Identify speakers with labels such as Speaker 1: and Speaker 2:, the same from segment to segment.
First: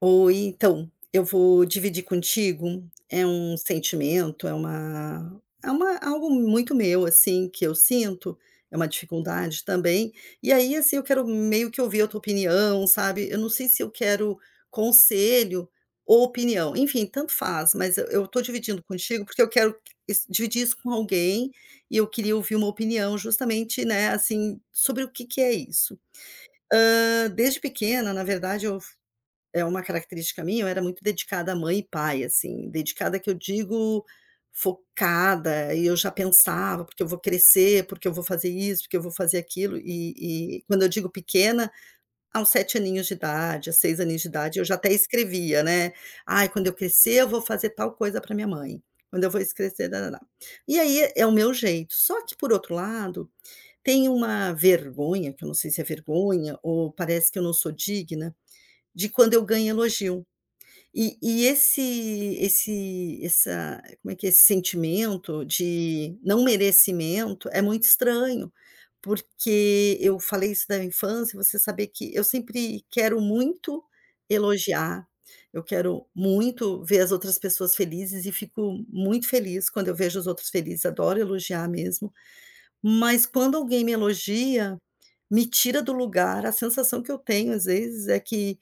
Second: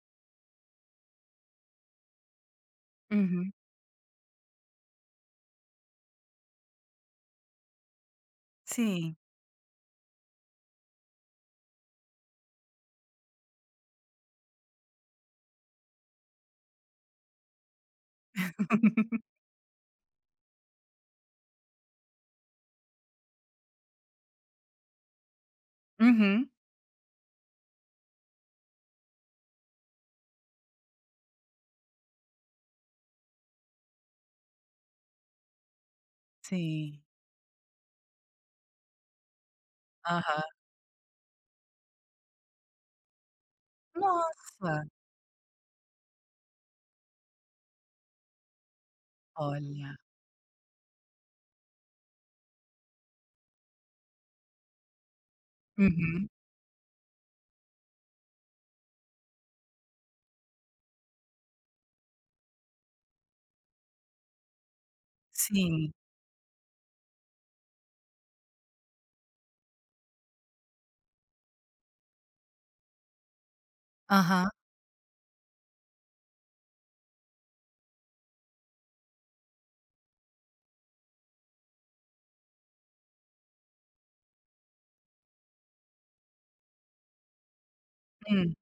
Speaker 1: Ou então, eu vou dividir contigo. É
Speaker 2: Uhum.
Speaker 1: um sentimento, é uma algo muito meu, assim, que eu sinto, é uma
Speaker 2: Sim.
Speaker 1: dificuldade também. E aí, assim, eu quero meio que ouvir a tua opinião, sabe. Eu não sei se eu quero conselho ou opinião, enfim, tanto faz, mas eu tô dividindo contigo, porque eu quero is dividir isso com alguém, e eu queria ouvir uma opinião justamente, né, assim, sobre o que que é isso.
Speaker 2: Uhum.
Speaker 1: Desde pequena, na verdade, eu é uma característica minha. Eu era muito dedicada a mãe e pai, assim, dedicada que eu digo focada, e eu já pensava:
Speaker 2: Sim.
Speaker 1: "Porque eu vou crescer, porque eu vou fazer isso, porque eu vou fazer aquilo".
Speaker 2: Aham.
Speaker 1: E quando eu digo pequena, aos 7 aninhos de idade, aos 6 aninhos de idade, eu já
Speaker 2: Nossa!
Speaker 1: até escrevia, né: "Ai, quando eu crescer eu vou fazer tal coisa para minha mãe, quando eu vou crescer
Speaker 2: Olha.
Speaker 1: nã nã E aí é o meu jeito, só que por outro lado, tem uma vergonha, que eu não sei se é
Speaker 2: Uhum.
Speaker 1: vergonha ou parece que eu não sou digna, de quando eu ganho elogio. E esse esse essa como é que é, esse sentimento
Speaker 2: Sim.
Speaker 1: de não merecimento é muito estranho, porque eu falei isso da infância. Você saber que eu sempre quero muito
Speaker 2: Aham.
Speaker 1: elogiar. Eu quero muito ver as outras pessoas felizes e fico muito feliz quando eu vejo os outros felizes, adoro elogiar mesmo. Mas quando alguém me elogia, me tira do lugar. A sensação que eu tenho às vezes é
Speaker 2: Hum.
Speaker 1: que,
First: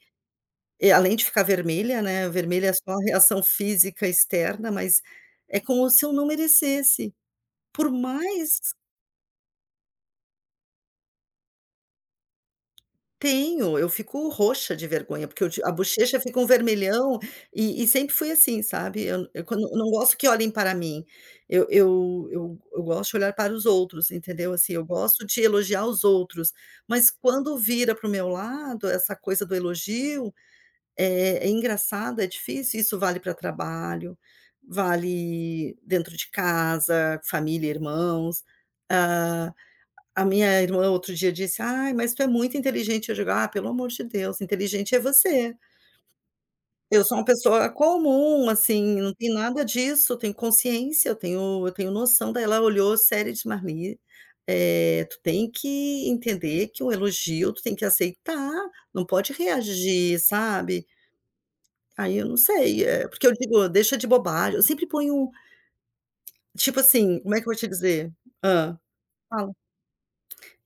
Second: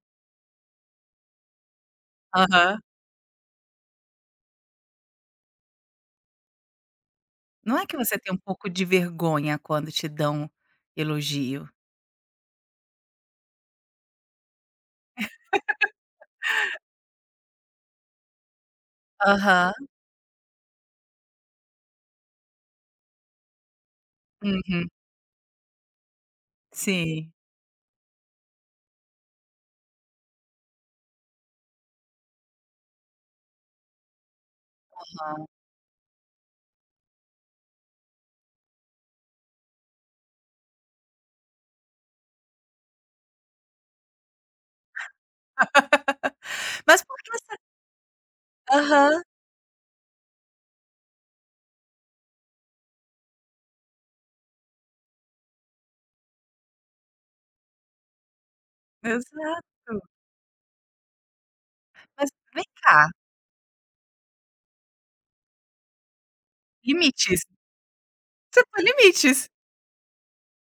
Speaker 1: e além de ficar vermelha, né, vermelha é
Speaker 2: Aham.
Speaker 1: só a reação física externa, mas é como se eu não merecesse.
Speaker 2: Não é
Speaker 1: Por
Speaker 2: que você tem um
Speaker 1: mais
Speaker 2: pouco de vergonha quando te dão elogio.
Speaker 1: tenho, eu fico roxa de vergonha, porque eu ti a bochecha fica um vermelhão. E sempre fui assim, sabe. Eu Quando
Speaker 2: Aham.
Speaker 1: eu não gosto que olhem para mim, eu gosto de olhar para os outros, entendeu, assim. Eu
Speaker 2: Uhum.
Speaker 1: gosto de elogiar os outros, mas
Speaker 2: Sim.
Speaker 1: quando vira para o meu lado essa coisa do elogio, é engraçado, é difícil. Isso vale para trabalho,
Speaker 2: Aham.
Speaker 1: vale dentro de casa, família, irmãos. Ah, a minha irmã outro dia disse: "Ai, mas tu é muito inteligente", eu digo: "Ah, pelo amor de Deus, inteligente é você.
Speaker 2: Mas
Speaker 1: Eu
Speaker 2: por
Speaker 1: sou uma
Speaker 2: que você
Speaker 1: pessoa comum, assim, não
Speaker 2: aham,
Speaker 1: tem nada disso. Eu tenho consciência, eu tenho noção". Daí ela olhou séria e disse: "Marli, tu tem que entender que um elogio tu tem que aceitar, não pode
Speaker 2: exato.
Speaker 1: reagir, sabe". Aí eu
Speaker 2: Mas
Speaker 1: não
Speaker 2: vem
Speaker 1: sei,
Speaker 2: cá,
Speaker 1: porque eu digo: "Deixa de bobagem". Eu sempre ponho, tipo assim, como é
Speaker 2: limites.
Speaker 1: que eu vou te dizer?
Speaker 2: Você
Speaker 1: Hã,
Speaker 2: põe limites.
Speaker 1: Fala.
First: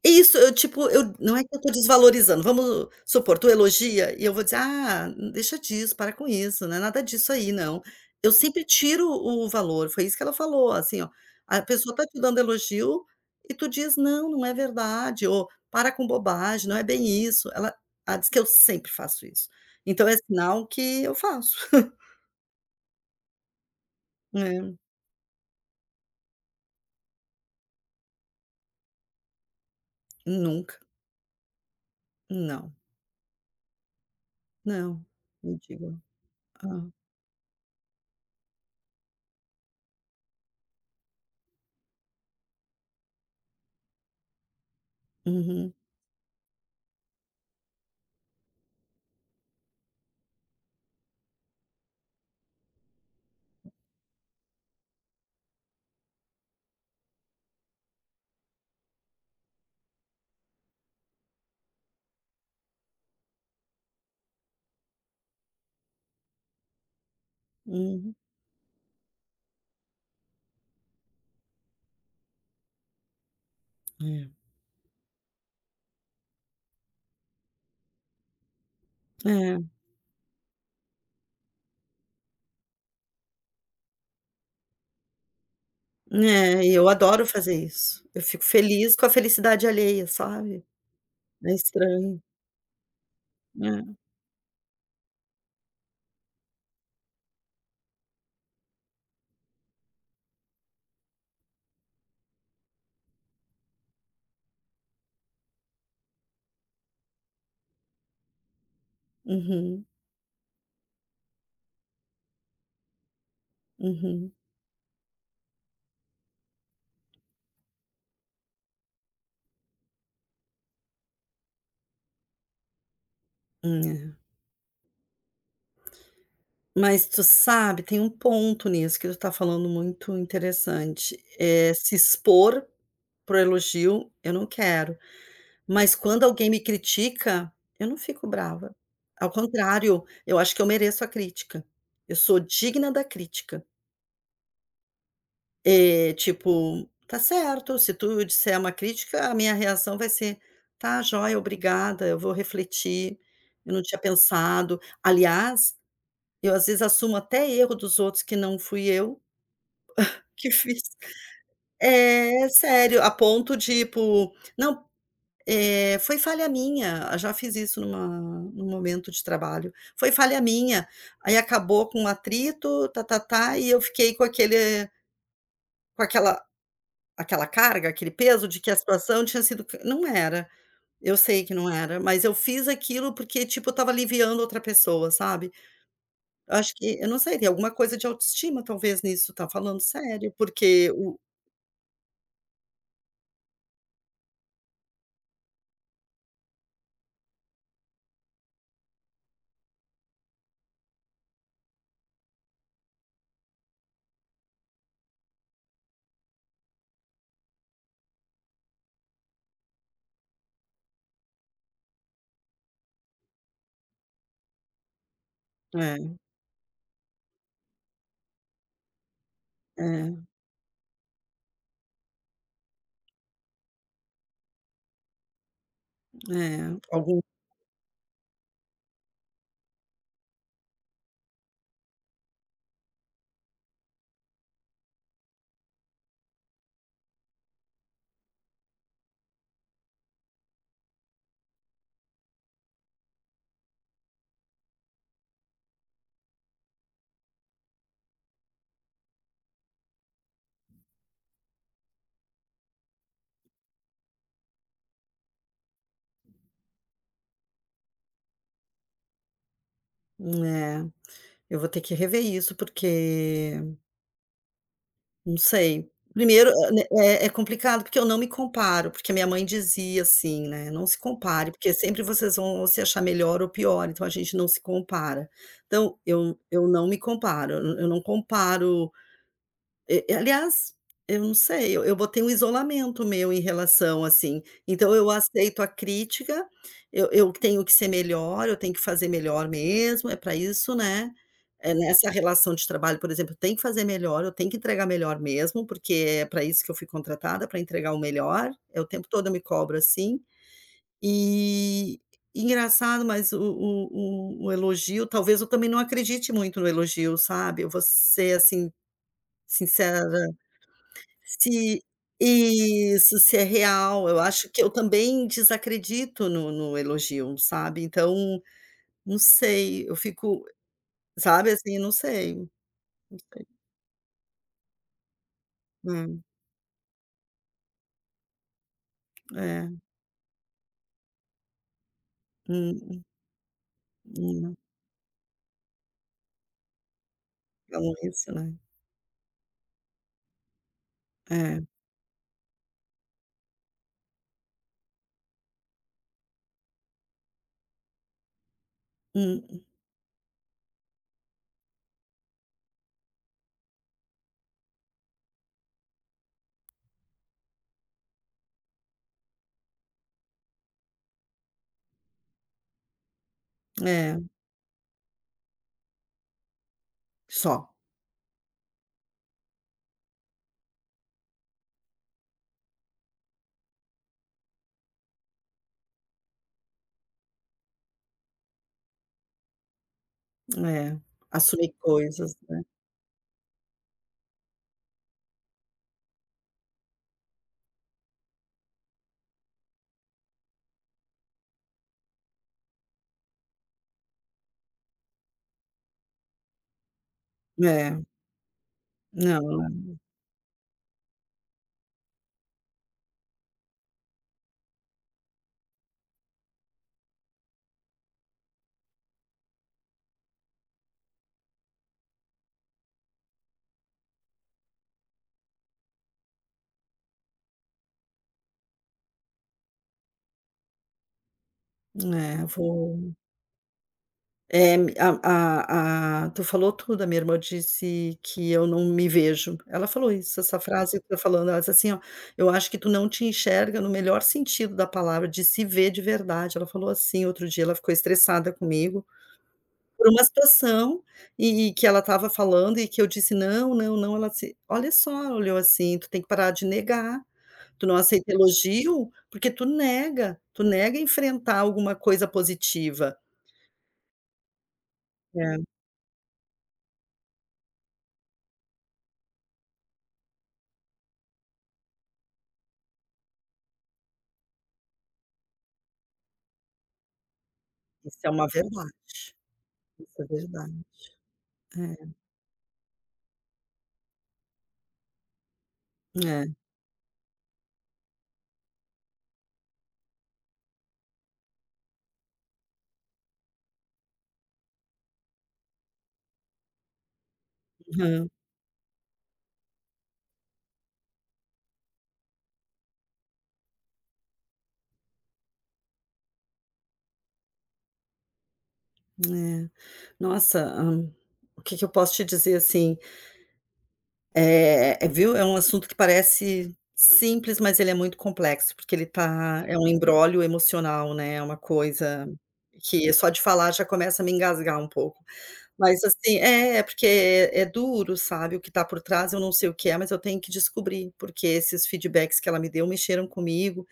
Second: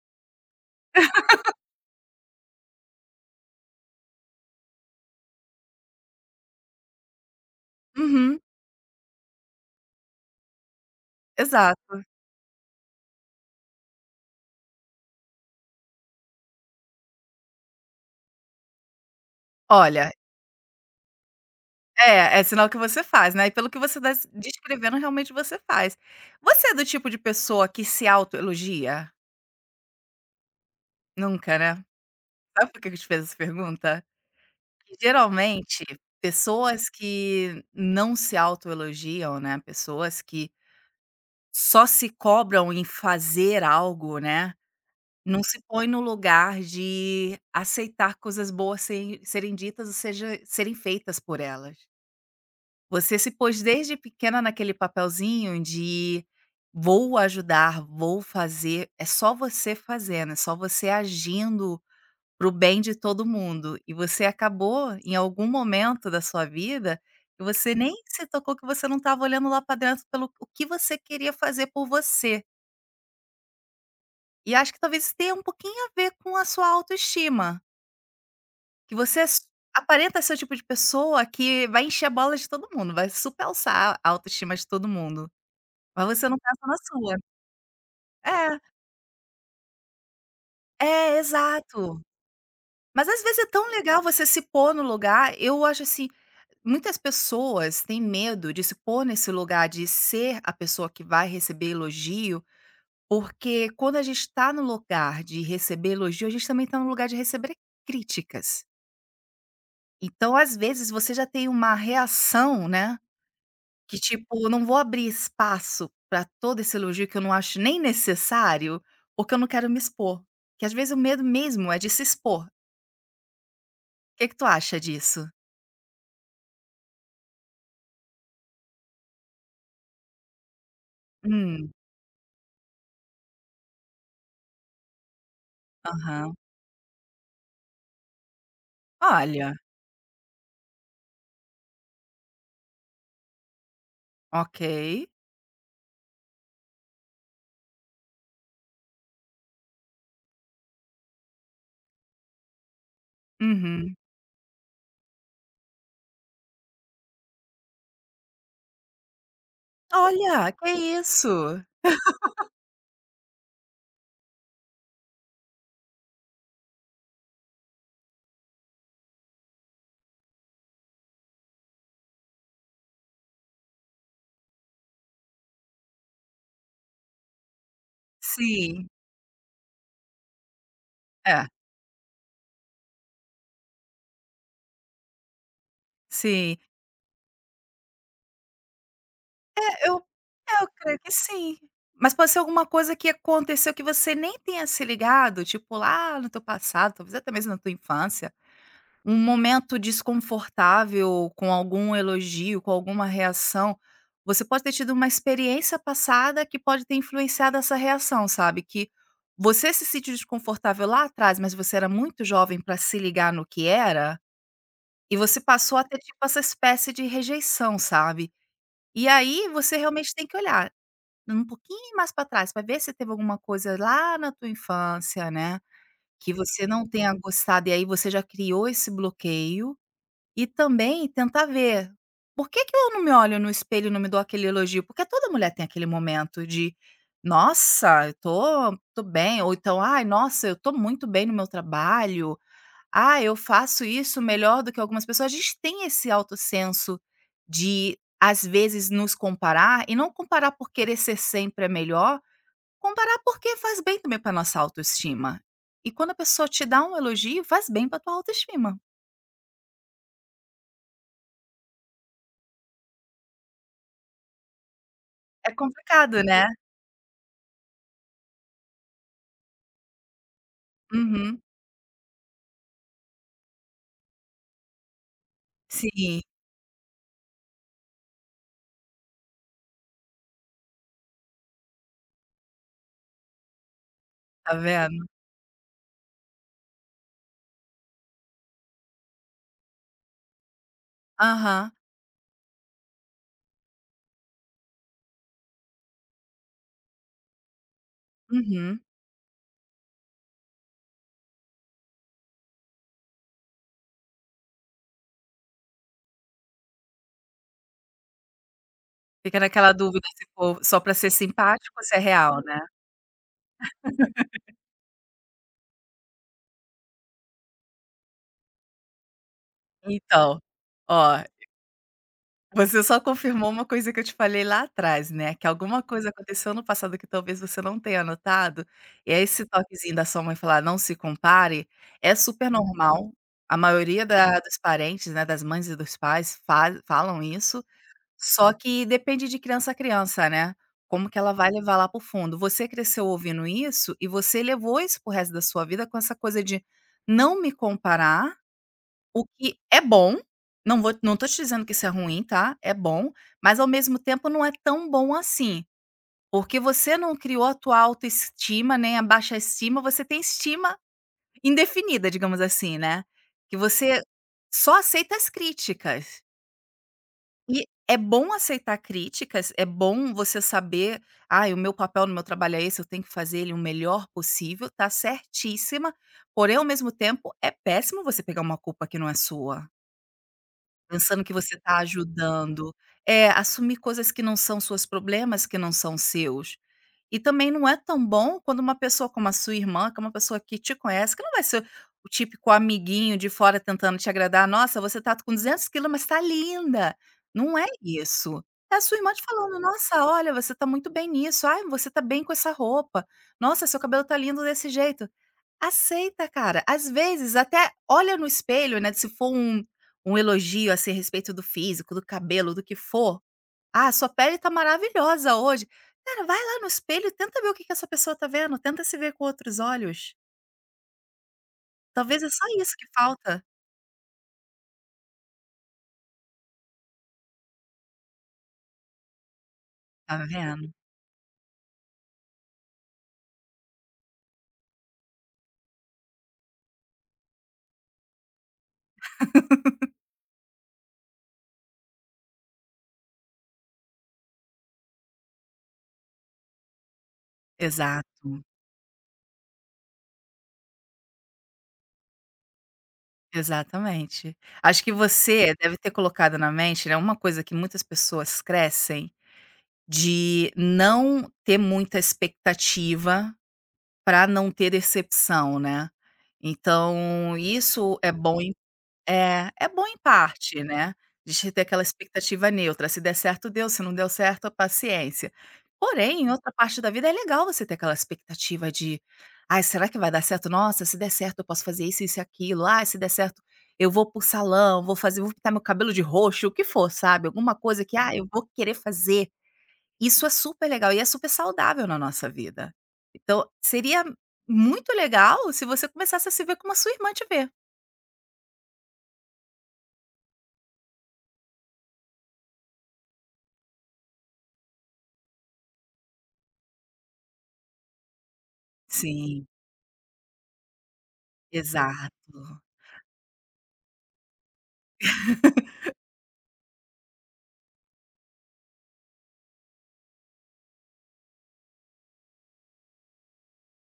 Speaker 1: Isso. Eu tipo, eu não é que eu tô desvalorizando, vamos supor, tu elogia e eu vou dizer: "Ah, deixa disso, para com isso, não é nada disso aí não". Eu
Speaker 2: Uhum.
Speaker 1: sempre tiro o valor, foi isso que ela falou, assim, ó: a pessoa
Speaker 2: Exato.
Speaker 1: tá te dando elogio e tu diz: "Não, não é verdade", ou "Para com bobagem, não é bem isso". Ela diz que eu sempre faço isso, então
Speaker 2: Olha.
Speaker 1: é sinal que eu faço.
Speaker 2: É, é sinal que você faz, né, e pelo que você tá s
Speaker 1: É,
Speaker 2: descrevendo, realmente você faz. Você é do tipo de pessoa que se autoelogia?
Speaker 1: nunca.
Speaker 2: Nunca, né? Sabe
Speaker 1: Não,
Speaker 2: por que que eu te fiz essa pergunta?
Speaker 1: não, me
Speaker 2: Geralmente,
Speaker 1: diga.
Speaker 2: pessoas
Speaker 1: Hã.
Speaker 2: que não se autoelogiam, né, pessoas que só se cobram em fazer algo, né, não se
Speaker 1: Uhum,
Speaker 2: põe no lugar de aceitar coisas boas serem ditas, ou seja, serem feitas por elas. Você se pôs desde pequena naquele papelzinho de vou ajudar, vou fazer, é só você fazendo, é só você agindo pro bem de todo mundo. E você acabou, em algum momento da sua vida, que você nem
Speaker 1: uhum.
Speaker 2: se tocou que você não estava olhando lá para dentro pelo o que você queria fazer por você.
Speaker 1: É.
Speaker 2: E acho que talvez isso tenha um pouquinho a ver com a sua autoestima, que você aparenta ser o tipo de pessoa que vai encher a bola de todo mundo, vai super alçar a autoestima de todo mundo. Mas
Speaker 1: É,
Speaker 2: você não
Speaker 1: é,
Speaker 2: pensa
Speaker 1: e
Speaker 2: na
Speaker 1: eu
Speaker 2: sua.
Speaker 1: adoro fazer isso. Eu fico
Speaker 2: É,
Speaker 1: feliz com a felicidade alheia, sabe.
Speaker 2: é,
Speaker 1: É
Speaker 2: exato.
Speaker 1: estranho,
Speaker 2: Mas às vezes é tão
Speaker 1: né.
Speaker 2: legal você se pôr no lugar, eu acho assim, muitas pessoas têm medo de se pôr nesse lugar de ser a pessoa que vai receber elogio, porque quando a gente está no lugar de receber elogio, a gente também está no lugar de receber críticas.
Speaker 1: Uhum,
Speaker 2: Então, às vezes, você já tem uma reação, né? Que tipo,
Speaker 1: uhum.
Speaker 2: eu não vou abrir espaço para todo esse elogio que eu não acho nem necessário, ou que eu não quero me expor. Que às vezes o medo mesmo é de se expor.
Speaker 1: É.
Speaker 2: O que que tu acha disso?
Speaker 1: Mas tu sabe, tem um ponto nisso que tu tá falando muito interessante.
Speaker 2: Hum,
Speaker 1: É se expor pro elogio, eu não quero. Mas quando
Speaker 2: aham.
Speaker 1: alguém me critica, eu não fico brava. Ao
Speaker 2: Olha,
Speaker 1: contrário, eu acho que eu mereço a crítica. Eu sou digna da crítica.
Speaker 2: ok.
Speaker 1: Tipo, tá certo, se tu disser uma crítica, a minha reação vai ser: "Tá, joia, obrigada, eu vou refletir, eu não
Speaker 2: Uhum.
Speaker 1: tinha pensado". Aliás, eu às vezes assumo até erro dos outros que não fui eu
Speaker 2: Olha,
Speaker 1: que
Speaker 2: que
Speaker 1: fiz.
Speaker 2: isso?
Speaker 1: É, sério, a ponto de tipo: "Não, foi falha minha". Já fiz isso num momento de trabalho. Foi falha minha, aí acabou com um atrito, tá-tá-tá, e eu fiquei com aquele com aquela aquela carga, aquele peso de que a
Speaker 2: Sim,
Speaker 1: situação tinha sido, não era. Eu sei
Speaker 2: é,
Speaker 1: que não era, mas eu fiz aquilo porque, tipo, eu estava aliviando outra pessoa, sabe. Eu
Speaker 2: sim.
Speaker 1: acho que, eu não sei, tem alguma coisa de autoestima talvez nisso, tá, falando
Speaker 2: É, eu
Speaker 1: sério,
Speaker 2: é, eu
Speaker 1: porque
Speaker 2: creio que
Speaker 1: o,
Speaker 2: sim. Mas pode ser alguma coisa que aconteceu que você nem tenha se ligado, tipo lá no teu passado, talvez até mesmo na tua infância. Um momento desconfortável com algum elogio, com alguma reação, você pode ter tido uma experiência passada que pode ter influenciado essa reação, sabe, que você se sentiu desconfortável lá atrás, mas você era muito jovem para se ligar no que era, e você passou a ter,
Speaker 1: é,
Speaker 2: tipo, essa espécie de rejeição, sabe. E aí você
Speaker 1: é,
Speaker 2: realmente tem que olhar um pouquinho mais para trás, para ver se teve alguma coisa lá na tua infância, né, que você
Speaker 1: é,
Speaker 2: não tenha
Speaker 1: algum
Speaker 2: gostado e aí você já criou esse bloqueio e também tentar ver, por que que eu não me olho no espelho e não me dou aquele elogio? Porque toda mulher tem aquele momento de: "Nossa, eu tô bem", ou então: "Ai, nossa, eu tô muito bem no meu trabalho. Ah, eu faço isso melhor do que algumas pessoas". A gente tem esse alto senso de, às vezes, nos comparar e não comparar por querer ser sempre a melhor, comparar porque faz bem também pra nossa autoestima. E quando a pessoa te dá um elogio, faz bem pra tua autoestima.
Speaker 1: é, eu vou ter que rever isso, porque. Não
Speaker 2: É
Speaker 1: sei.
Speaker 2: complicado, né?
Speaker 1: Primeiro, né, é complicado, porque eu não me comparo, porque a minha mãe dizia assim, né: "Não se
Speaker 2: Uhum.
Speaker 1: compare, porque sempre vocês vão se achar melhor ou pior, então a gente não se compara". Então
Speaker 2: Sim,
Speaker 1: eu não me comparo, eu não comparo, e aliás, eu não sei, eu botei um isolamento meu em relação, assim,
Speaker 2: tá
Speaker 1: então
Speaker 2: vendo?
Speaker 1: eu aceito a crítica. Eu tenho que ser melhor, eu tenho que fazer melhor mesmo, é para isso, né,
Speaker 2: Aham,
Speaker 1: é nessa relação de trabalho, por exemplo. Eu tenho que fazer melhor, eu tenho que entregar melhor mesmo, porque é para isso que eu fui contratada, para entregar o melhor.
Speaker 2: uhum.
Speaker 1: É o tempo todo, eu me cobro assim. E engraçado, mas o elogio, talvez eu também não acredite muito no elogio, sabe. Eu vou ser, assim,
Speaker 2: Fica naquela
Speaker 1: sincera,
Speaker 2: dúvida se for só pra ser simpático ou
Speaker 1: se
Speaker 2: se é real, né.
Speaker 1: isso, se é real. Eu acho que eu também desacredito no elogio, sabe. Então, não sei, eu
Speaker 2: Então,
Speaker 1: fico,
Speaker 2: ó,
Speaker 1: sabe, assim, não sei, não
Speaker 2: você só
Speaker 1: sei.
Speaker 2: confirmou uma coisa que eu te falei lá atrás, né, que alguma coisa
Speaker 1: Hum,
Speaker 2: aconteceu no passado que talvez você não tenha notado, e aí esse
Speaker 1: é.
Speaker 2: toquezinho da sua mãe falar: "Não se compare", é super
Speaker 1: Hum,
Speaker 2: normal, a maioria da
Speaker 1: hum,
Speaker 2: dos parentes, né, das mães e dos pais fa falam isso.
Speaker 1: então isso,
Speaker 2: Só
Speaker 1: né.
Speaker 2: que depende de criança a criança, né, como que ela vai
Speaker 1: É.
Speaker 2: levar lá para o fundo. Você cresceu ouvindo isso e você levou isso para resto da sua vida com essa coisa de não me comparar, o que
Speaker 1: Hum,
Speaker 2: é bom, não estou te dizendo que isso é ruim, tá, é bom, mas ao mesmo tempo não é tão bom assim, porque você não criou a tua autoestima, nem a baixa estima, você tem estima indefinida, digamos assim, né, que você
Speaker 1: é.
Speaker 2: só aceita as críticas. E
Speaker 1: Só.
Speaker 2: é bom aceitar críticas, é bom você saber: "Ah, o meu papel no meu trabalho é esse, eu tenho que fazer ele o melhor possível", tá certíssima, porém, ao mesmo tempo, é péssimo você pegar uma culpa que não é sua,
Speaker 1: É.
Speaker 2: pensando que você
Speaker 1: Assumir
Speaker 2: tá
Speaker 1: coisas, né.
Speaker 2: ajudando. É, assumir coisas que não são suas, problemas que não são seus. E também não é tão bom quando uma pessoa como a sua irmã, que é uma pessoa que te conhece, que não vai ser o típico amiguinho de fora tentando te agradar. "Nossa, você tá com 200 quilos, mas tá linda". Não é
Speaker 1: É.
Speaker 2: isso. É a sua irmã te falando:
Speaker 1: Não,
Speaker 2: "Nossa, olha, você tá muito bem nisso. Ai, você tá bem com essa roupa. Nossa, seu cabelo tá lindo desse jeito". Aceita, cara. Às vezes até olha no espelho, né, se for um um elogio, assim, a respeito do físico, do cabelo, do que for, "Ah, sua pele tá maravilhosa hoje". Cara, vai lá no espelho e tenta ver o que que essa pessoa tá vendo, tenta se ver com outros olhos. Talvez é só
Speaker 1: é.
Speaker 2: isso que
Speaker 1: Vou
Speaker 2: falta.
Speaker 1: É, a tu falou tudo. A minha irmã disse que eu não me vejo. Ela falou
Speaker 2: Tá
Speaker 1: isso, essa
Speaker 2: vendo?
Speaker 1: frase que tu tá falando. Ela disse assim, ó: "Eu acho que tu não te enxerga no melhor sentido da palavra, de se ver de verdade". Ela falou assim outro dia. Ela ficou estressada comigo por uma situação e que ela estava falando e que eu disse: "Não, não, não". Ela disse: "Olha só", ela olhou assim: "Tu tem que parar de negar, tu não aceita
Speaker 2: Exato,
Speaker 1: elogio, porque tu nega enfrentar alguma coisa positiva".
Speaker 2: exatamente. Acho que você
Speaker 1: É,
Speaker 2: deve ter colocado na mente, né, uma coisa que muitas pessoas crescem, de não ter muita expectativa para não ter decepção, né. Então isso é
Speaker 1: isso é
Speaker 2: bom.
Speaker 1: uma verdade.
Speaker 2: É, é bom em
Speaker 1: Isso é
Speaker 2: parte,
Speaker 1: verdade.
Speaker 2: né, de te ter aquela
Speaker 1: É,
Speaker 2: expectativa neutra, se der certo deu, se não deu certo paciência. Porém, em
Speaker 1: é,
Speaker 2: outra parte da vida é legal você ter aquela expectativa de: "Ai, será que vai dar certo? Nossa, se der certo eu posso fazer isso, isso e aquilo. Ah, se der certo eu vou para o salão, vou pintar meu cabelo de roxo", o que for, sabe, alguma coisa que: "Ah, eu
Speaker 1: aham,
Speaker 2: vou querer fazer". Isso é super legal e é super saudável na nossa vida. Então, seria muito legal se você começasse a se ver como a sua irmã te vê.
Speaker 1: é. Nossa, o que que eu posso te dizer, assim, viu, é um assunto que parece simples, mas ele é muito complexo, porque ele
Speaker 2: Sim.
Speaker 1: tá, é um imbróglio emocional, né, é uma coisa
Speaker 2: Exato.
Speaker 1: que é só de falar já começa a me engasgar um pouco. Mas assim é, é porque é duro, sabe. O que tá por trás, eu não sei o que é, mas eu tenho que descobrir, porque esses feedbacks que ela me deu mexeram comigo.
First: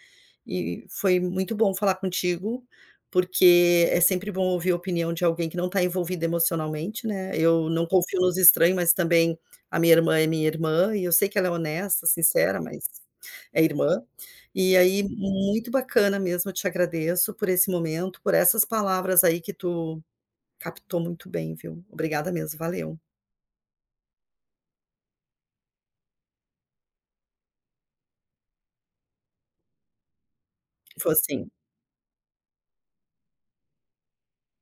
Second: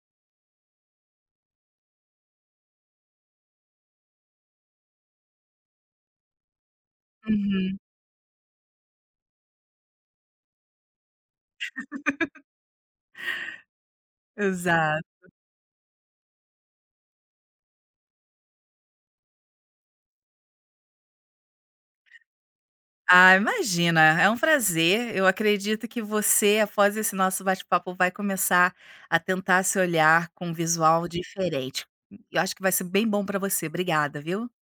Speaker 1: E foi muito bom falar contigo, porque é sempre bom ouvir a opinião de alguém que não está envolvido emocionalmente, né. Eu
Speaker 2: Uhum,
Speaker 1: não confio nos estranhos, mas também a minha irmã é minha irmã e eu sei que ela é honesta, sincera, mas é irmã. E aí,
Speaker 2: exato.
Speaker 1: muito bacana mesmo, eu te agradeço por esse momento, por essas palavras aí que tu captou muito bem, viu. Obrigada mesmo, valeu.
Speaker 2: Ah, imagina, é um prazer. Eu acredito que você, após esse nosso bate-papo, vai começar a tentar se olhar com um visual
Speaker 1: Foi assim
Speaker 2: diferente. Eu acho que vai ser bem bom para você. Obrigada, viu.